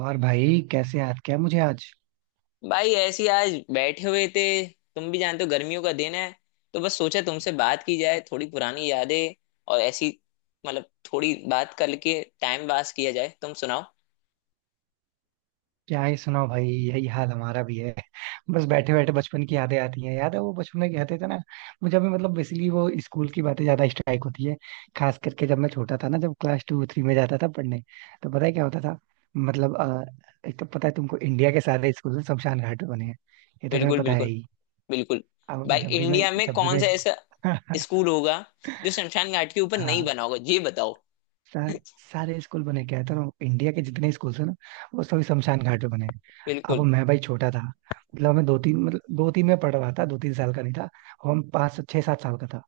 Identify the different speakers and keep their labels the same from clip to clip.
Speaker 1: और भाई कैसे याद किया मुझे आज?
Speaker 2: भाई ऐसी आज बैठे हुए थे। तुम भी जानते हो, गर्मियों का दिन है, तो बस सोचा तुमसे बात की जाए, थोड़ी पुरानी यादें और ऐसी, मतलब थोड़ी बात करके टाइम पास किया जाए। तुम सुनाओ।
Speaker 1: क्या ही सुनाओ भाई, यही हाल हमारा भी है। बस बैठे बैठे बचपन की यादें आती हैं। याद है वो बचपन में कहते थे ना। मुझे अभी मतलब बेसिकली वो स्कूल की बातें ज्यादा स्ट्राइक होती है। खास करके जब मैं छोटा था ना, जब क्लास टू थ्री में जाता था पढ़ने। तो पता है क्या होता था। मतलब एक तो पता है तुमको इंडिया के सारे स्कूल ना शमशान घाट पे बने हैं। ये तो तुम्हें
Speaker 2: बिल्कुल,
Speaker 1: पता है
Speaker 2: बिल्कुल,
Speaker 1: ही।
Speaker 2: बिल्कुल।
Speaker 1: अब
Speaker 2: भाई
Speaker 1: जब भी मैं
Speaker 2: इंडिया में
Speaker 1: जब भी
Speaker 2: कौन
Speaker 1: मैं
Speaker 2: सा ऐसा
Speaker 1: स्कूल।
Speaker 2: स्कूल होगा जो शमशान घाट के ऊपर नहीं
Speaker 1: हाँ।
Speaker 2: बना होगा, ये बताओ।
Speaker 1: सा, सारे स्कूल बने क्या है तो ना, इंडिया के जितने स्कूल है ना वो सभी शमशान घाट पे बने हैं। अब
Speaker 2: बिल्कुल।
Speaker 1: मैं भाई छोटा था। मतलब मैं दो तीन में पढ़ रहा था, 2 3 साल का नहीं था। और हम 5 6 7 साल का था।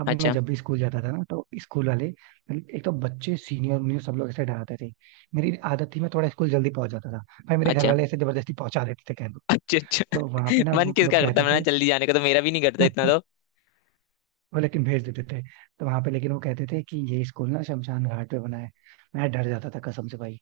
Speaker 1: अब मैं
Speaker 2: अच्छा,
Speaker 1: जब भी स्कूल जाता था ना तो स्कूल वाले मतलब एक तो बच्चे सीनियर मुझे सब लोग ऐसे डराते थे। मेरी आदत थी मैं थोड़ा स्कूल जल्दी पहुंच जाता था। भाई मेरे घर
Speaker 2: अच्छा।
Speaker 1: वाले ऐसे जबरदस्ती पहुंचा देते थे कह दो।
Speaker 2: अच्छा,
Speaker 1: तो
Speaker 2: अच्छा।
Speaker 1: वहां पे ना
Speaker 2: मन
Speaker 1: वो लोग
Speaker 2: किसका करता
Speaker 1: कहते
Speaker 2: है ना
Speaker 1: थे।
Speaker 2: जल्दी जाने का? तो मेरा भी नहीं करता इतना तो।
Speaker 1: वो लेकिन भेज देते थे। तो वहां पे लेकिन वो कहते थे कि ये स्कूल ना शमशान घाट पे बना है। मैं डर जाता था कसम से भाई।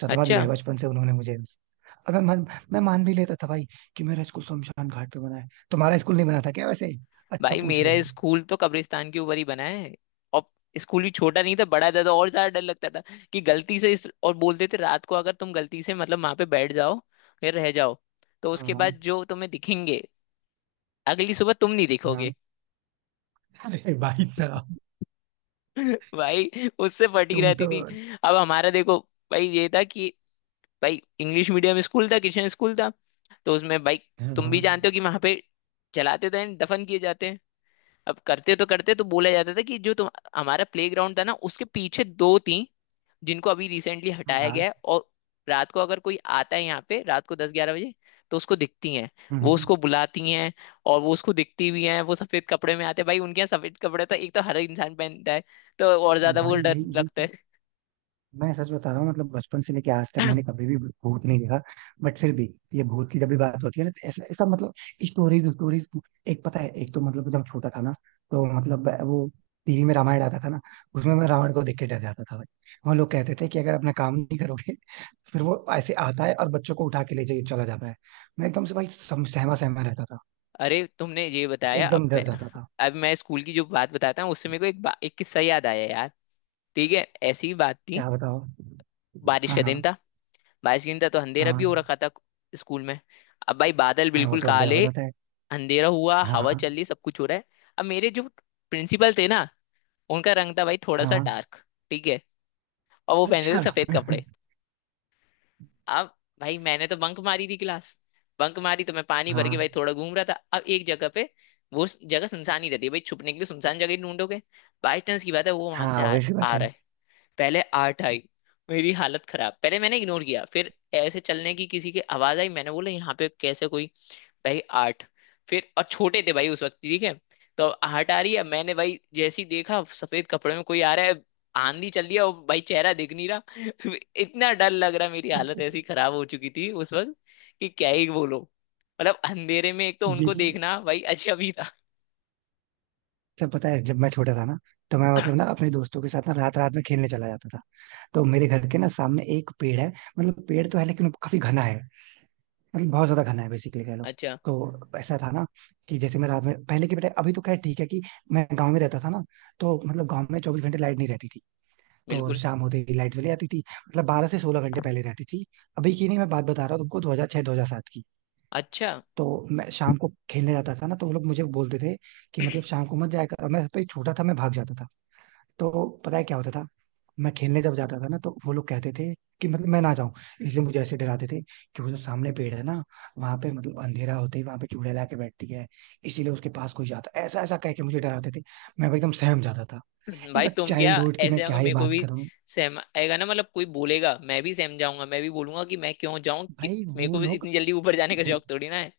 Speaker 1: सदमा दिया
Speaker 2: अच्छा।
Speaker 1: है बचपन से उन्होंने मुझे। और मैं मान भी लेता था भाई कि मेरा स्कूल शमशान घाट पे बना है। तुम्हारा स्कूल नहीं बना था क्या वैसे? अच्छा
Speaker 2: भाई
Speaker 1: पूछ
Speaker 2: मेरा
Speaker 1: रहे हो।
Speaker 2: स्कूल तो कब्रिस्तान के ऊपर ही बना है। और स्कूल भी छोटा नहीं था, बड़ा था, तो और ज्यादा डर लगता था कि गलती से इस और बोलते थे, रात को अगर तुम गलती से मतलब वहां पे बैठ जाओ या रह जाओ, तो उसके
Speaker 1: हाँ
Speaker 2: बाद जो तुम्हें दिखेंगे, अगली सुबह तुम नहीं दिखोगे।
Speaker 1: हाँ, अरे भाई साहब।
Speaker 2: भाई उससे फटी
Speaker 1: तुम
Speaker 2: रहती
Speaker 1: तो।
Speaker 2: थी। अब हमारा देखो भाई, ये था कि भाई इंग्लिश मीडियम स्कूल था, किशन स्कूल था। तो उसमें भाई
Speaker 1: हाँ
Speaker 2: तुम भी
Speaker 1: हाँ
Speaker 2: जानते हो कि वहां पे जलाते तो हैं, दफन किए जाते हैं। अब करते तो बोला जाता था कि जो तुम, हमारा प्ले ग्राउंड था ना, उसके पीछे दो थी, जिनको अभी रिसेंटली हटाया
Speaker 1: हाँ,
Speaker 2: गया है। और रात को अगर कोई आता है यहाँ पे, रात को 10-11 बजे, तो उसको दिखती हैं, वो
Speaker 1: हम्म,
Speaker 2: उसको बुलाती हैं। और वो उसको दिखती भी हैं। वो सफेद कपड़े में आते हैं भाई, उनके यहाँ सफेद कपड़े तो एक तो हर इंसान पहनता है, तो और ज्यादा वो
Speaker 1: भाई
Speaker 2: डर
Speaker 1: यही
Speaker 2: लगता
Speaker 1: यही
Speaker 2: है।
Speaker 1: मैं सच बता रहा हूँ। मतलब बचपन से लेके आज तक मैंने कभी भी भूत नहीं देखा। बट फिर भी ये भूत की जब भी बात होती है ना तो ऐसा इसका मतलब स्टोरीज स्टोरीज। एक पता है, एक तो मतलब जब छोटा था ना तो मतलब वो टीवी में रामायण आता था ना। उसमें मैं रावण को देख के डर जाता था भाई। वो लोग कहते थे कि अगर अपना काम नहीं करोगे फिर वो ऐसे आता है और बच्चों को उठा के ले जाके चला जाता है। मैं एकदम से भाई सहमा सहमा रहता था।
Speaker 2: अरे तुमने ये बताया
Speaker 1: एकदम
Speaker 2: अब।
Speaker 1: डर जाता था।
Speaker 2: अब मैं स्कूल की जो बात बताता हूँ, उससे मेरे को एक किस्सा याद आया यार। ठीक है। ऐसी ही बात थी।
Speaker 1: क्या बताओ?
Speaker 2: बारिश
Speaker 1: हाँ
Speaker 2: का दिन
Speaker 1: हाँ।
Speaker 2: था। 22 घंटा तो अंधेरा भी
Speaker 1: हाँ
Speaker 2: हो रखा था स्कूल में। अब भाई बादल
Speaker 1: हाँ, वो
Speaker 2: बिल्कुल
Speaker 1: तो अंधेरा हो
Speaker 2: काले,
Speaker 1: जाता है।
Speaker 2: अंधेरा हुआ, हवा चल
Speaker 1: हाँ
Speaker 2: रही, सब कुछ हो रहा है। अब मेरे जो प्रिंसिपल थे ना, उनका रंग था भाई थोड़ा सा
Speaker 1: हाँ।
Speaker 2: डार्क, ठीक है, और वो पहने थे
Speaker 1: अच्छा।
Speaker 2: सफेद कपड़े। अब भाई मैंने तो बंक मारी थी क्लास। बंक मारी तो मैं पानी भर के भाई
Speaker 1: हाँ
Speaker 2: थोड़ा घूम रहा था। अब एक जगह पे, वो जगह सुनसान ही रहती है भाई, छुपने के लिए सुनसान जगह ही ढूंढोगे। बाई चांस की बात है वो वहां से
Speaker 1: हाँ, वैसी बात
Speaker 2: आ
Speaker 1: है।
Speaker 2: रहा है। पहले आठ आई, मेरी हालत खराब। पहले मैंने इग्नोर किया, फिर ऐसे चलने की किसी की आवाज आई। मैंने बोला यहाँ पे कैसे कोई। भाई आठ। फिर और छोटे थे भाई उस वक्त, ठीक है। तो अब आठ आ रही है। मैंने भाई जैसे ही देखा, सफेद कपड़े में कोई आ रहा है, आंधी चल रही है, और भाई चेहरा दिख नहीं रहा। इतना डर लग रहा, मेरी हालत ऐसी खराब हो चुकी थी उस वक्त कि क्या ही बोलो। मतलब अंधेरे में एक तो उनको
Speaker 1: यही
Speaker 2: देखना भाई अजब ही था।
Speaker 1: सब पता है जब मैं छोटा था ना तो मैं मतलब ना अपने दोस्तों के साथ ना रात रात में खेलने चला जाता था। तो मेरे घर के ना सामने एक पेड़ है। मतलब पेड़ तो है लेकिन वो काफी घना है। मतलब बहुत ज्यादा घना है बेसिकली कह लो।
Speaker 2: अच्छा।
Speaker 1: तो ऐसा था ना कि जैसे मैं रात में पहले की बेटा अभी तो खैर ठीक है कि मैं गांव में रहता था ना। तो मतलब गांव में 24 घंटे लाइट नहीं रहती थी। तो
Speaker 2: बिल्कुल।
Speaker 1: शाम होते ही लाइट चली जाती थी। मतलब 12 से 16 घंटे पहले रहती थी। अभी की नहीं मैं बात बता रहा हूँ तुमको 2006 2007 की।
Speaker 2: अच्छा।
Speaker 1: तो मैं शाम को खेलने जाता था ना तो वो लोग मुझे बोलते थे कि मतलब शाम को मत जाया कर। और मैं सबसे छोटा था, मैं भाग जाता था। तो पता है क्या होता था। मैं खेलने जब जाता था ना तो वो लोग कहते थे कि मतलब मैं ना जाऊं। इसलिए मुझे ऐसे डराते थे कि वो जो सामने पेड़ है ना, वहां पे मतलब अंधेरा होते ही वहां पे चुड़ैल आके बैठती है। इसीलिए उसके पास कोई जाता, ऐसा ऐसा कह के मुझे डराते थे। मैं एकदम सहम जाता था।
Speaker 2: भाई
Speaker 1: इनका
Speaker 2: तुम क्या,
Speaker 1: चाइल्डहुड की मैं
Speaker 2: ऐसे अगर
Speaker 1: क्या ही
Speaker 2: मेरे को
Speaker 1: बात
Speaker 2: भी,
Speaker 1: करूं।
Speaker 2: सहम आएगा ना? मतलब कोई बोलेगा मैं भी सहम जाऊंगा, मैं भी बोलूंगा कि मैं क्यों जाऊं? कि
Speaker 1: भाई
Speaker 2: मेरे को भी इतनी जल्दी ऊपर जाने का शौक थोड़ी ना है।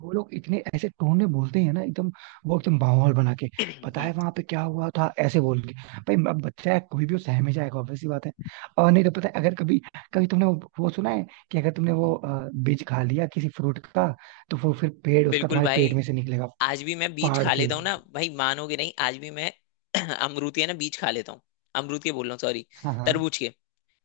Speaker 1: वो लोग इतने ऐसे टोन में बोलते हैं ना एकदम। वो एकदम माहौल बना के पता है वहां पे क्या हुआ था ऐसे बोल के। भाई अब बच्चा है कोई भी वो सहम ही जाएगा, obvious सी बात है। और नहीं तो पता है अगर कभी कभी तुमने वो सुना है कि अगर तुमने वो बीज खा लिया किसी फ्रूट का? तो वो फिर पेड़ उसका
Speaker 2: बिल्कुल
Speaker 1: तुम्हारे पेट
Speaker 2: भाई।
Speaker 1: में से निकलेगा
Speaker 2: आज भी मैं बीज
Speaker 1: फाड़
Speaker 2: खा
Speaker 1: के।
Speaker 2: लेता हूँ ना भाई, मानोगे नहीं, आज भी मैं अमरूद के ना बीज खा लेता हूँ। अमरूद के बोल रहा हूँ, सॉरी,
Speaker 1: हाँ हाँ
Speaker 2: तरबूज के।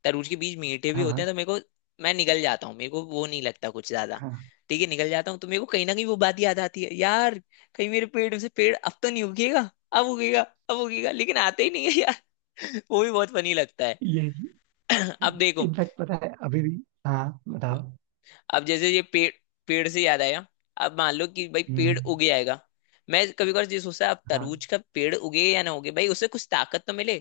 Speaker 2: तरबूज के बीज मीठे भी
Speaker 1: हाँ
Speaker 2: होते
Speaker 1: हाँ
Speaker 2: हैं तो मेरे को, मैं निगल जाता हूँ, मेरे को वो नहीं लगता कुछ ज्यादा।
Speaker 1: हाँ।
Speaker 2: ठीक है, निगल जाता हूँ, तो मेरे को कहीं ना कहीं वो बात याद आती है यार, कहीं मेरे पेड़ से, पेड़ अब तो नहीं उगेगा। अब उगेगा, अब उगेगा, लेकिन आते ही नहीं है यार। वो भी बहुत फनी लगता है।
Speaker 1: ये
Speaker 2: अब देखो,
Speaker 1: इनफैक्ट पता है अभी भी। हाँ बताओ।
Speaker 2: अब जैसे ये पेड़, पेड़ से याद आया, अब मान लो कि भाई पेड़
Speaker 1: हम्म।
Speaker 2: उग जाएगा। मैं कभी कभार ये सोचता है, अब
Speaker 1: हाँ
Speaker 2: तरबूज का पेड़ उगे या ना उगे, भाई उससे कुछ ताकत तो मिले,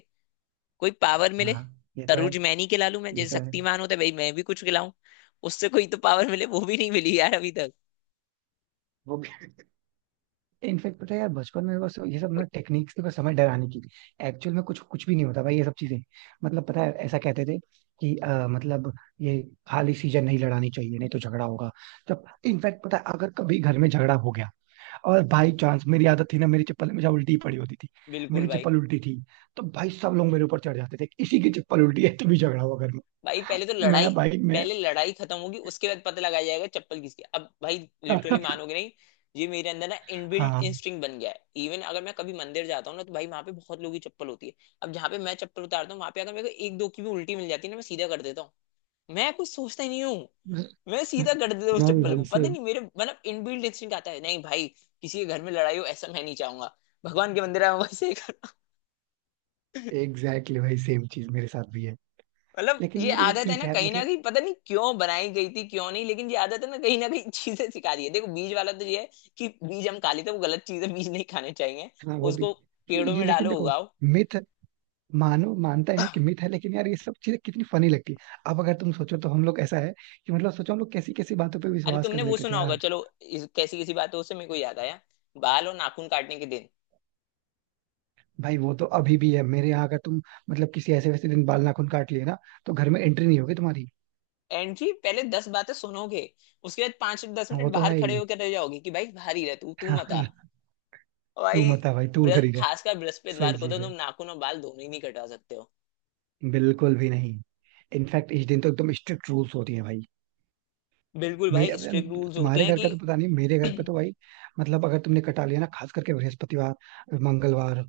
Speaker 2: कोई पावर मिले।
Speaker 1: हाँ। ये तो है।
Speaker 2: तरूज मैं नहीं खिला लूं, मैं
Speaker 1: ये तो
Speaker 2: जैसे
Speaker 1: है।
Speaker 2: शक्तिमान होता है भाई, मैं भी कुछ खिलाऊं, उससे कोई तो पावर मिले। वो भी नहीं मिली यार अभी तक।
Speaker 1: वो भी। इनफेक्ट पता है यार बचपन में बस ये सब ना टेक्निक्स थी बस हमें डराने की। एक्चुअल में कुछ कुछ भी नहीं होता भाई ये सब चीजें। मतलब पता है ऐसा कहते थे कि मतलब ये खाली सीजन नहीं लड़ानी चाहिए नहीं तो झगड़ा होगा। जब इनफैक्ट पता है अगर कभी घर में झगड़ा हो गया और बाई चांस मेरी आदत थी ना मेरी चप्पल हमेशा उल्टी पड़ी होती थी।
Speaker 2: बिल्कुल
Speaker 1: मेरी
Speaker 2: भाई।
Speaker 1: चप्पल उल्टी थी। तो भाई सब लोग मेरे ऊपर चढ़ जाते थे, इसी की चप्पल उल्टी है तभी झगड़ा हुआ घर में।
Speaker 2: भाई पहले तो लड़ाई,
Speaker 1: मैं भाई मैं।
Speaker 2: पहले लड़ाई खत्म होगी, उसके बाद पता लगाया जाएगा चप्पल किसकी। अब भाई लिटरली मानोगे नहीं, ये मेरे अंदर ना इनबिल्ट
Speaker 1: हाँ।
Speaker 2: इंस्टिंक्ट बन गया है। इवन अगर मैं कभी मंदिर जाता हूँ ना, तो भाई वहां पे बहुत लोगों की चप्पल होती है। अब जहाँ पे मैं चप्पल उतारता हूँ, वहां पे अगर मेरे को एक दो की भी उल्टी मिल जाती है ना, मैं सीधा कर देता हूँ। मैं कुछ सोचता ही नहीं हूँ।
Speaker 1: मैं
Speaker 2: मैं सीधा कर देता हूँ उस
Speaker 1: मैं भी
Speaker 2: चप्पल
Speaker 1: भाई
Speaker 2: को, पता
Speaker 1: सेम।
Speaker 2: नहीं मेरे मतलब इनबिल्ट इंस्टिंक्ट आता है, नहीं भाई किसी के घर में लड़ाई हो ऐसा मैं नहीं चाहूंगा, भगवान के मंदिर में वैसे ही कर।
Speaker 1: एग्जैक्टली भाई, सेम चीज मेरे साथ भी है।
Speaker 2: मतलब
Speaker 1: लेकिन
Speaker 2: ये
Speaker 1: यार ये
Speaker 2: आदत है
Speaker 1: ठीक
Speaker 2: ना
Speaker 1: है
Speaker 2: कहीं ना
Speaker 1: मतलब।
Speaker 2: कहीं, पता नहीं क्यों बनाई गई थी क्यों नहीं, लेकिन ये आदत है ना, कहीं ना कहीं चीजें सिखा रही है। देखो बीज वाला तो ये है कि बीज हम खा लेते हैं, वो गलत चीजें, बीज नहीं खाने चाहिए,
Speaker 1: हाँ वो भी।
Speaker 2: उसको
Speaker 1: ये
Speaker 2: पेड़ों
Speaker 1: ये
Speaker 2: में
Speaker 1: लेकिन
Speaker 2: डालो
Speaker 1: देखो।
Speaker 2: उगाओ।
Speaker 1: मिथ। मानो मानते हैं कि मिथ है लेकिन यार ये सब चीजें कितनी फनी लगती है। अब अगर तुम सोचो तो हम लोग ऐसा है कि मतलब सोचो हम लोग कैसी कैसी बातों पे
Speaker 2: अरे
Speaker 1: विश्वास कर
Speaker 2: तुमने वो
Speaker 1: लेते थे
Speaker 2: सुना होगा,
Speaker 1: यार।
Speaker 2: चलो कैसी कैसी बात है, उससे मेरे को याद आया, बाल और नाखून काटने के दिन।
Speaker 1: भाई वो तो अभी भी है मेरे यहाँ अगर तुम मतलब किसी ऐसे वैसे दिन बाल नाखून काट लिए ना तो घर में एंट्री नहीं होगी तुम्हारी।
Speaker 2: एंड की पहले 10 बातें सुनोगे, उसके बाद पांच दस
Speaker 1: हाँ वो
Speaker 2: मिनट
Speaker 1: तो
Speaker 2: बाहर
Speaker 1: है
Speaker 2: खड़े
Speaker 1: ही।
Speaker 2: होकर रह जाओगे कि भाई बाहर ही रह, तू तू मत आ।
Speaker 1: हाँ,
Speaker 2: और
Speaker 1: तू
Speaker 2: भाई
Speaker 1: मत आ भाई तू उधर ही रह।
Speaker 2: खासकर
Speaker 1: सही
Speaker 2: बृहस्पतिवार को तो
Speaker 1: चीज
Speaker 2: तुम
Speaker 1: है।
Speaker 2: नाखून और बाल दोनों ही नहीं कटवा सकते हो।
Speaker 1: बिल्कुल भी नहीं। इनफैक्ट इस दिन तो एकदम स्ट्रिक्ट रूल्स होती है भाई।
Speaker 2: बिल्कुल भाई, स्ट्रिक्ट
Speaker 1: अब
Speaker 2: रूल्स होते
Speaker 1: तुम्हारे
Speaker 2: हैं
Speaker 1: घर का तो पता नहीं मेरे घर पे
Speaker 2: कि
Speaker 1: तो भाई मतलब अगर तुमने कटा लिया ना खास करके बृहस्पतिवार मंगलवार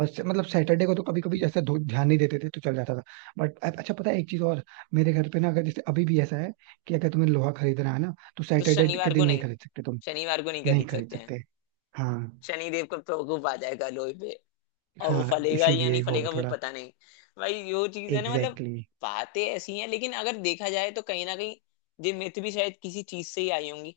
Speaker 1: और मतलब सैटरडे को तो कभी कभी ऐसा ध्यान नहीं देते थे तो चल जाता था। बट अच्छा पता है एक चीज और। मेरे घर पे ना अगर जैसे अभी भी ऐसा है कि अगर तुम्हें लोहा खरीदना है ना तो
Speaker 2: तो
Speaker 1: सैटरडे के
Speaker 2: शनिवार को
Speaker 1: दिन नहीं
Speaker 2: नहीं,
Speaker 1: खरीद सकते तुम।
Speaker 2: शनिवार को नहीं
Speaker 1: नहीं
Speaker 2: खरीद
Speaker 1: खरीद
Speaker 2: सकते हैं।
Speaker 1: सकते। हाँ
Speaker 2: शनिदेव का प्रकोप आ जाएगा लोहे पे। और वो
Speaker 1: हाँ
Speaker 2: फलेगा या नहीं
Speaker 1: इसीलिए वो
Speaker 2: फलेगा वो
Speaker 1: थोड़ा।
Speaker 2: पता नहीं। भाई यो चीज है ना मतलब,
Speaker 1: एग्जैक्टली exactly।
Speaker 2: बातें ऐसी हैं, लेकिन अगर देखा जाए तो कहीं ना कहीं ये मिथ भी शायद किसी चीज से ही आई होंगी,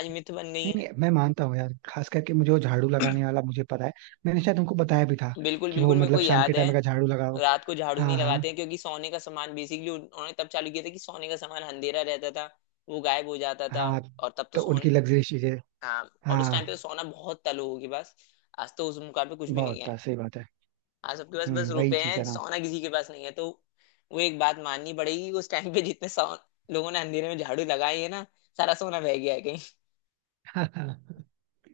Speaker 2: आज मिथ बन गई
Speaker 1: नहीं
Speaker 2: है।
Speaker 1: नहीं मैं मानता हूँ यार, खास करके मुझे वो झाड़ू लगाने वाला मुझे पता है। मैंने शायद उनको बताया भी था
Speaker 2: बिल्कुल,
Speaker 1: कि वो
Speaker 2: बिल्कुल, मेरे को
Speaker 1: मतलब शाम के
Speaker 2: याद है।
Speaker 1: टाइम अगर झाड़ू लगाओ।
Speaker 2: रात को झाड़ू नहीं
Speaker 1: हाँ हाँ
Speaker 2: लगाते हैं क्योंकि सोने का सामान, बेसिकली उन्होंने तब चालू किया था कि सोने का सामान, अंधेरा रहता था, वो गायब हो जाता था।
Speaker 1: हाँ।
Speaker 2: और तब तो
Speaker 1: तो
Speaker 2: सोने,
Speaker 1: उनकी लग्जरियस चीजें।
Speaker 2: हाँ, और उस टाइम पे तो
Speaker 1: हाँ
Speaker 2: सोना बहुत था लोगों के पास। आज तो उस मुकाम पे कुछ भी नहीं
Speaker 1: बहुत था,
Speaker 2: है।
Speaker 1: सही बात है।
Speaker 2: आज सबके पास बस
Speaker 1: वही
Speaker 2: रुपए
Speaker 1: चीज
Speaker 2: हैं,
Speaker 1: है ना।
Speaker 2: सोना किसी के पास नहीं है तो। वो एक बात माननी पड़ेगी, उस टाइम पे जितने 100 लोगों ने अंधेरे में झाड़ू लगाई है ना, सारा सोना बह गया है कहीं।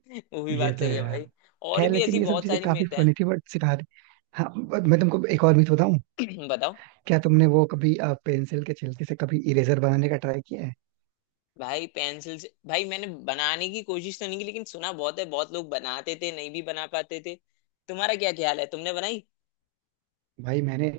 Speaker 2: वो भी
Speaker 1: ये
Speaker 2: बात
Speaker 1: तो
Speaker 2: सही
Speaker 1: है
Speaker 2: है
Speaker 1: यार।
Speaker 2: भाई। और
Speaker 1: खैर
Speaker 2: भी
Speaker 1: लेकिन
Speaker 2: ऐसी
Speaker 1: ये सब
Speaker 2: बहुत
Speaker 1: चीजें
Speaker 2: सारी
Speaker 1: काफी
Speaker 2: मिथ है।
Speaker 1: फनी थी बट सिखा दी। हाँ। but मैं तुमको एक और मिथ बताऊं?
Speaker 2: बताओ।
Speaker 1: क्या तुमने वो कभी पेंसिल के छिलके से कभी इरेजर बनाने का ट्राई किया है?
Speaker 2: भाई पेंसिल से, भाई मैंने बनाने की कोशिश तो नहीं की, लेकिन सुना बहुत है, बहुत लोग बनाते थे, नहीं भी बना पाते थे। तुम्हारा क्या ख्याल है, तुमने बनाई?
Speaker 1: भाई मैंने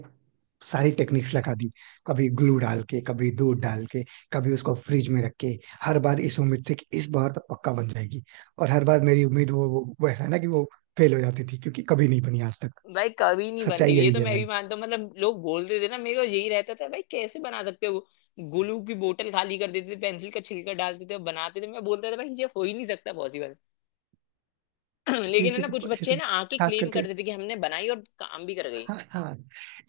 Speaker 1: सारी टेक्निक्स लगा दी। कभी ग्लू डाल के कभी दूध डाल के कभी उसको फ्रिज में रख के हर बार इस उम्मीद से कि इस बार तो पक्का बन जाएगी। और हर बार मेरी उम्मीद वो वैसा ना कि वो फेल हो जाती थी क्योंकि कभी नहीं बनी आज तक।
Speaker 2: भाई कभी नहीं
Speaker 1: सच्चाई
Speaker 2: बनती, ये
Speaker 1: यही
Speaker 2: तो
Speaker 1: है
Speaker 2: मैं भी
Speaker 1: भाई।
Speaker 2: मानता हूँ। मतलब लोग बोलते थे ना, मेरे को यही रहता था भाई कैसे बना सकते हो। ग्लू की बोतल खाली कर देते थे, पेंसिल का छिलका डालते थे और बनाते थे। मैं बोलता था भाई ये हो ही नहीं सकता पॉसिबल। लेकिन है ना, कुछ
Speaker 1: ये
Speaker 2: बच्चे
Speaker 1: सब
Speaker 2: ना आके
Speaker 1: खास
Speaker 2: क्लेम
Speaker 1: करके।
Speaker 2: करते थे कि हमने बनाई, और काम भी कर गई।
Speaker 1: हाँ हाँ।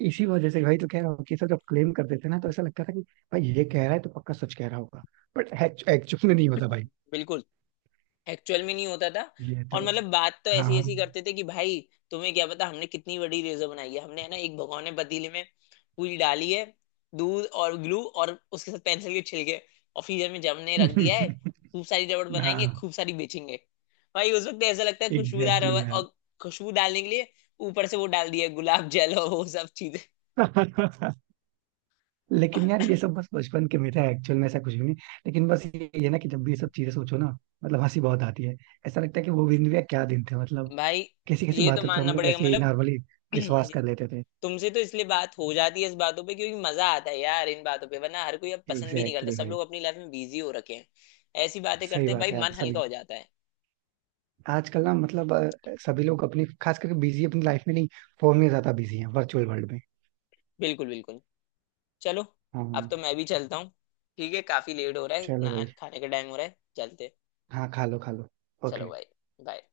Speaker 1: इसी वजह से भाई तो कह रहा हूँ कि ये सब जब क्लेम करते थे ना तो ऐसा लगता था कि भाई ये कह रहा है तो पक्का सच कह रहा होगा। बट एक्चुअल में नहीं होता भाई।
Speaker 2: बिल्कुल, एक्चुअल में नहीं होता था।
Speaker 1: ये
Speaker 2: और
Speaker 1: तो
Speaker 2: मतलब बात तो ऐसी
Speaker 1: हाँ।
Speaker 2: ऐसी करते थे कि भाई, तुम्हें क्या पता हमने कितनी बड़ी रेजर बनाई है, हमने है ना एक भगोने पतीले में पूरी डाली है, दूध और ग्लू और उसके साथ पेंसिल के छिलके, और फ्रीजर में जमने रख दिया है। खूब सारी रबड़ बनाएंगे,
Speaker 1: हाँ
Speaker 2: खूब सारी बेचेंगे। भाई उस वक्त ऐसा लगता है, खुशबूदार
Speaker 1: एग्जैक्टली
Speaker 2: रबड़,
Speaker 1: यार।
Speaker 2: और खुशबू डालने के लिए ऊपर से वो डाल दिया गुलाब जल और वो सब चीजें।
Speaker 1: लेकिन यार ये सब बस बचपन के मिथ है, एक्चुअल में ऐसा कुछ भी नहीं। लेकिन बस ये ना कि जब भी ये सब चीजें सोचो ना मतलब हंसी बहुत आती है। ऐसा लगता है कि वो दिन भी यार, क्या दिन थे मतलब
Speaker 2: भाई
Speaker 1: कैसी कैसी
Speaker 2: ये तो
Speaker 1: बातों पे हम
Speaker 2: मानना
Speaker 1: लोग
Speaker 2: पड़ेगा
Speaker 1: ऐसे ही
Speaker 2: मतलब।
Speaker 1: नॉर्मली विश्वास कर लेते थे।
Speaker 2: तुमसे तो इसलिए बात हो जाती है इस बातों पे, क्योंकि मजा आता है यार इन बातों पे, वरना हर कोई अब पसंद भी नहीं करता,
Speaker 1: एग्जैक्टली
Speaker 2: सब
Speaker 1: exactly।
Speaker 2: लोग अपनी लाइफ में बिजी हो रखे हैं। ऐसी बातें
Speaker 1: सही
Speaker 2: करते हैं
Speaker 1: बात
Speaker 2: भाई,
Speaker 1: है यार
Speaker 2: मन हल्का
Speaker 1: सभी।
Speaker 2: हो जाता है।
Speaker 1: आजकल ना मतलब सभी लोग अपनी खास करके बिजी अपनी लाइफ में नहीं, फोन में ज्यादा बिजी हैं वर्चुअल वर्ल्ड में।
Speaker 2: बिल्कुल, बिल्कुल। चलो,
Speaker 1: हाँ हाँ।
Speaker 2: अब तो मैं भी चलता हूँ। ठीक है, काफी लेट हो रहा है
Speaker 1: चलो
Speaker 2: ना,
Speaker 1: भाई।
Speaker 2: खाने का टाइम हो रहा है, चलते।
Speaker 1: हाँ खा लो खा लो।
Speaker 2: चलो
Speaker 1: ओके।
Speaker 2: भाई। बाय।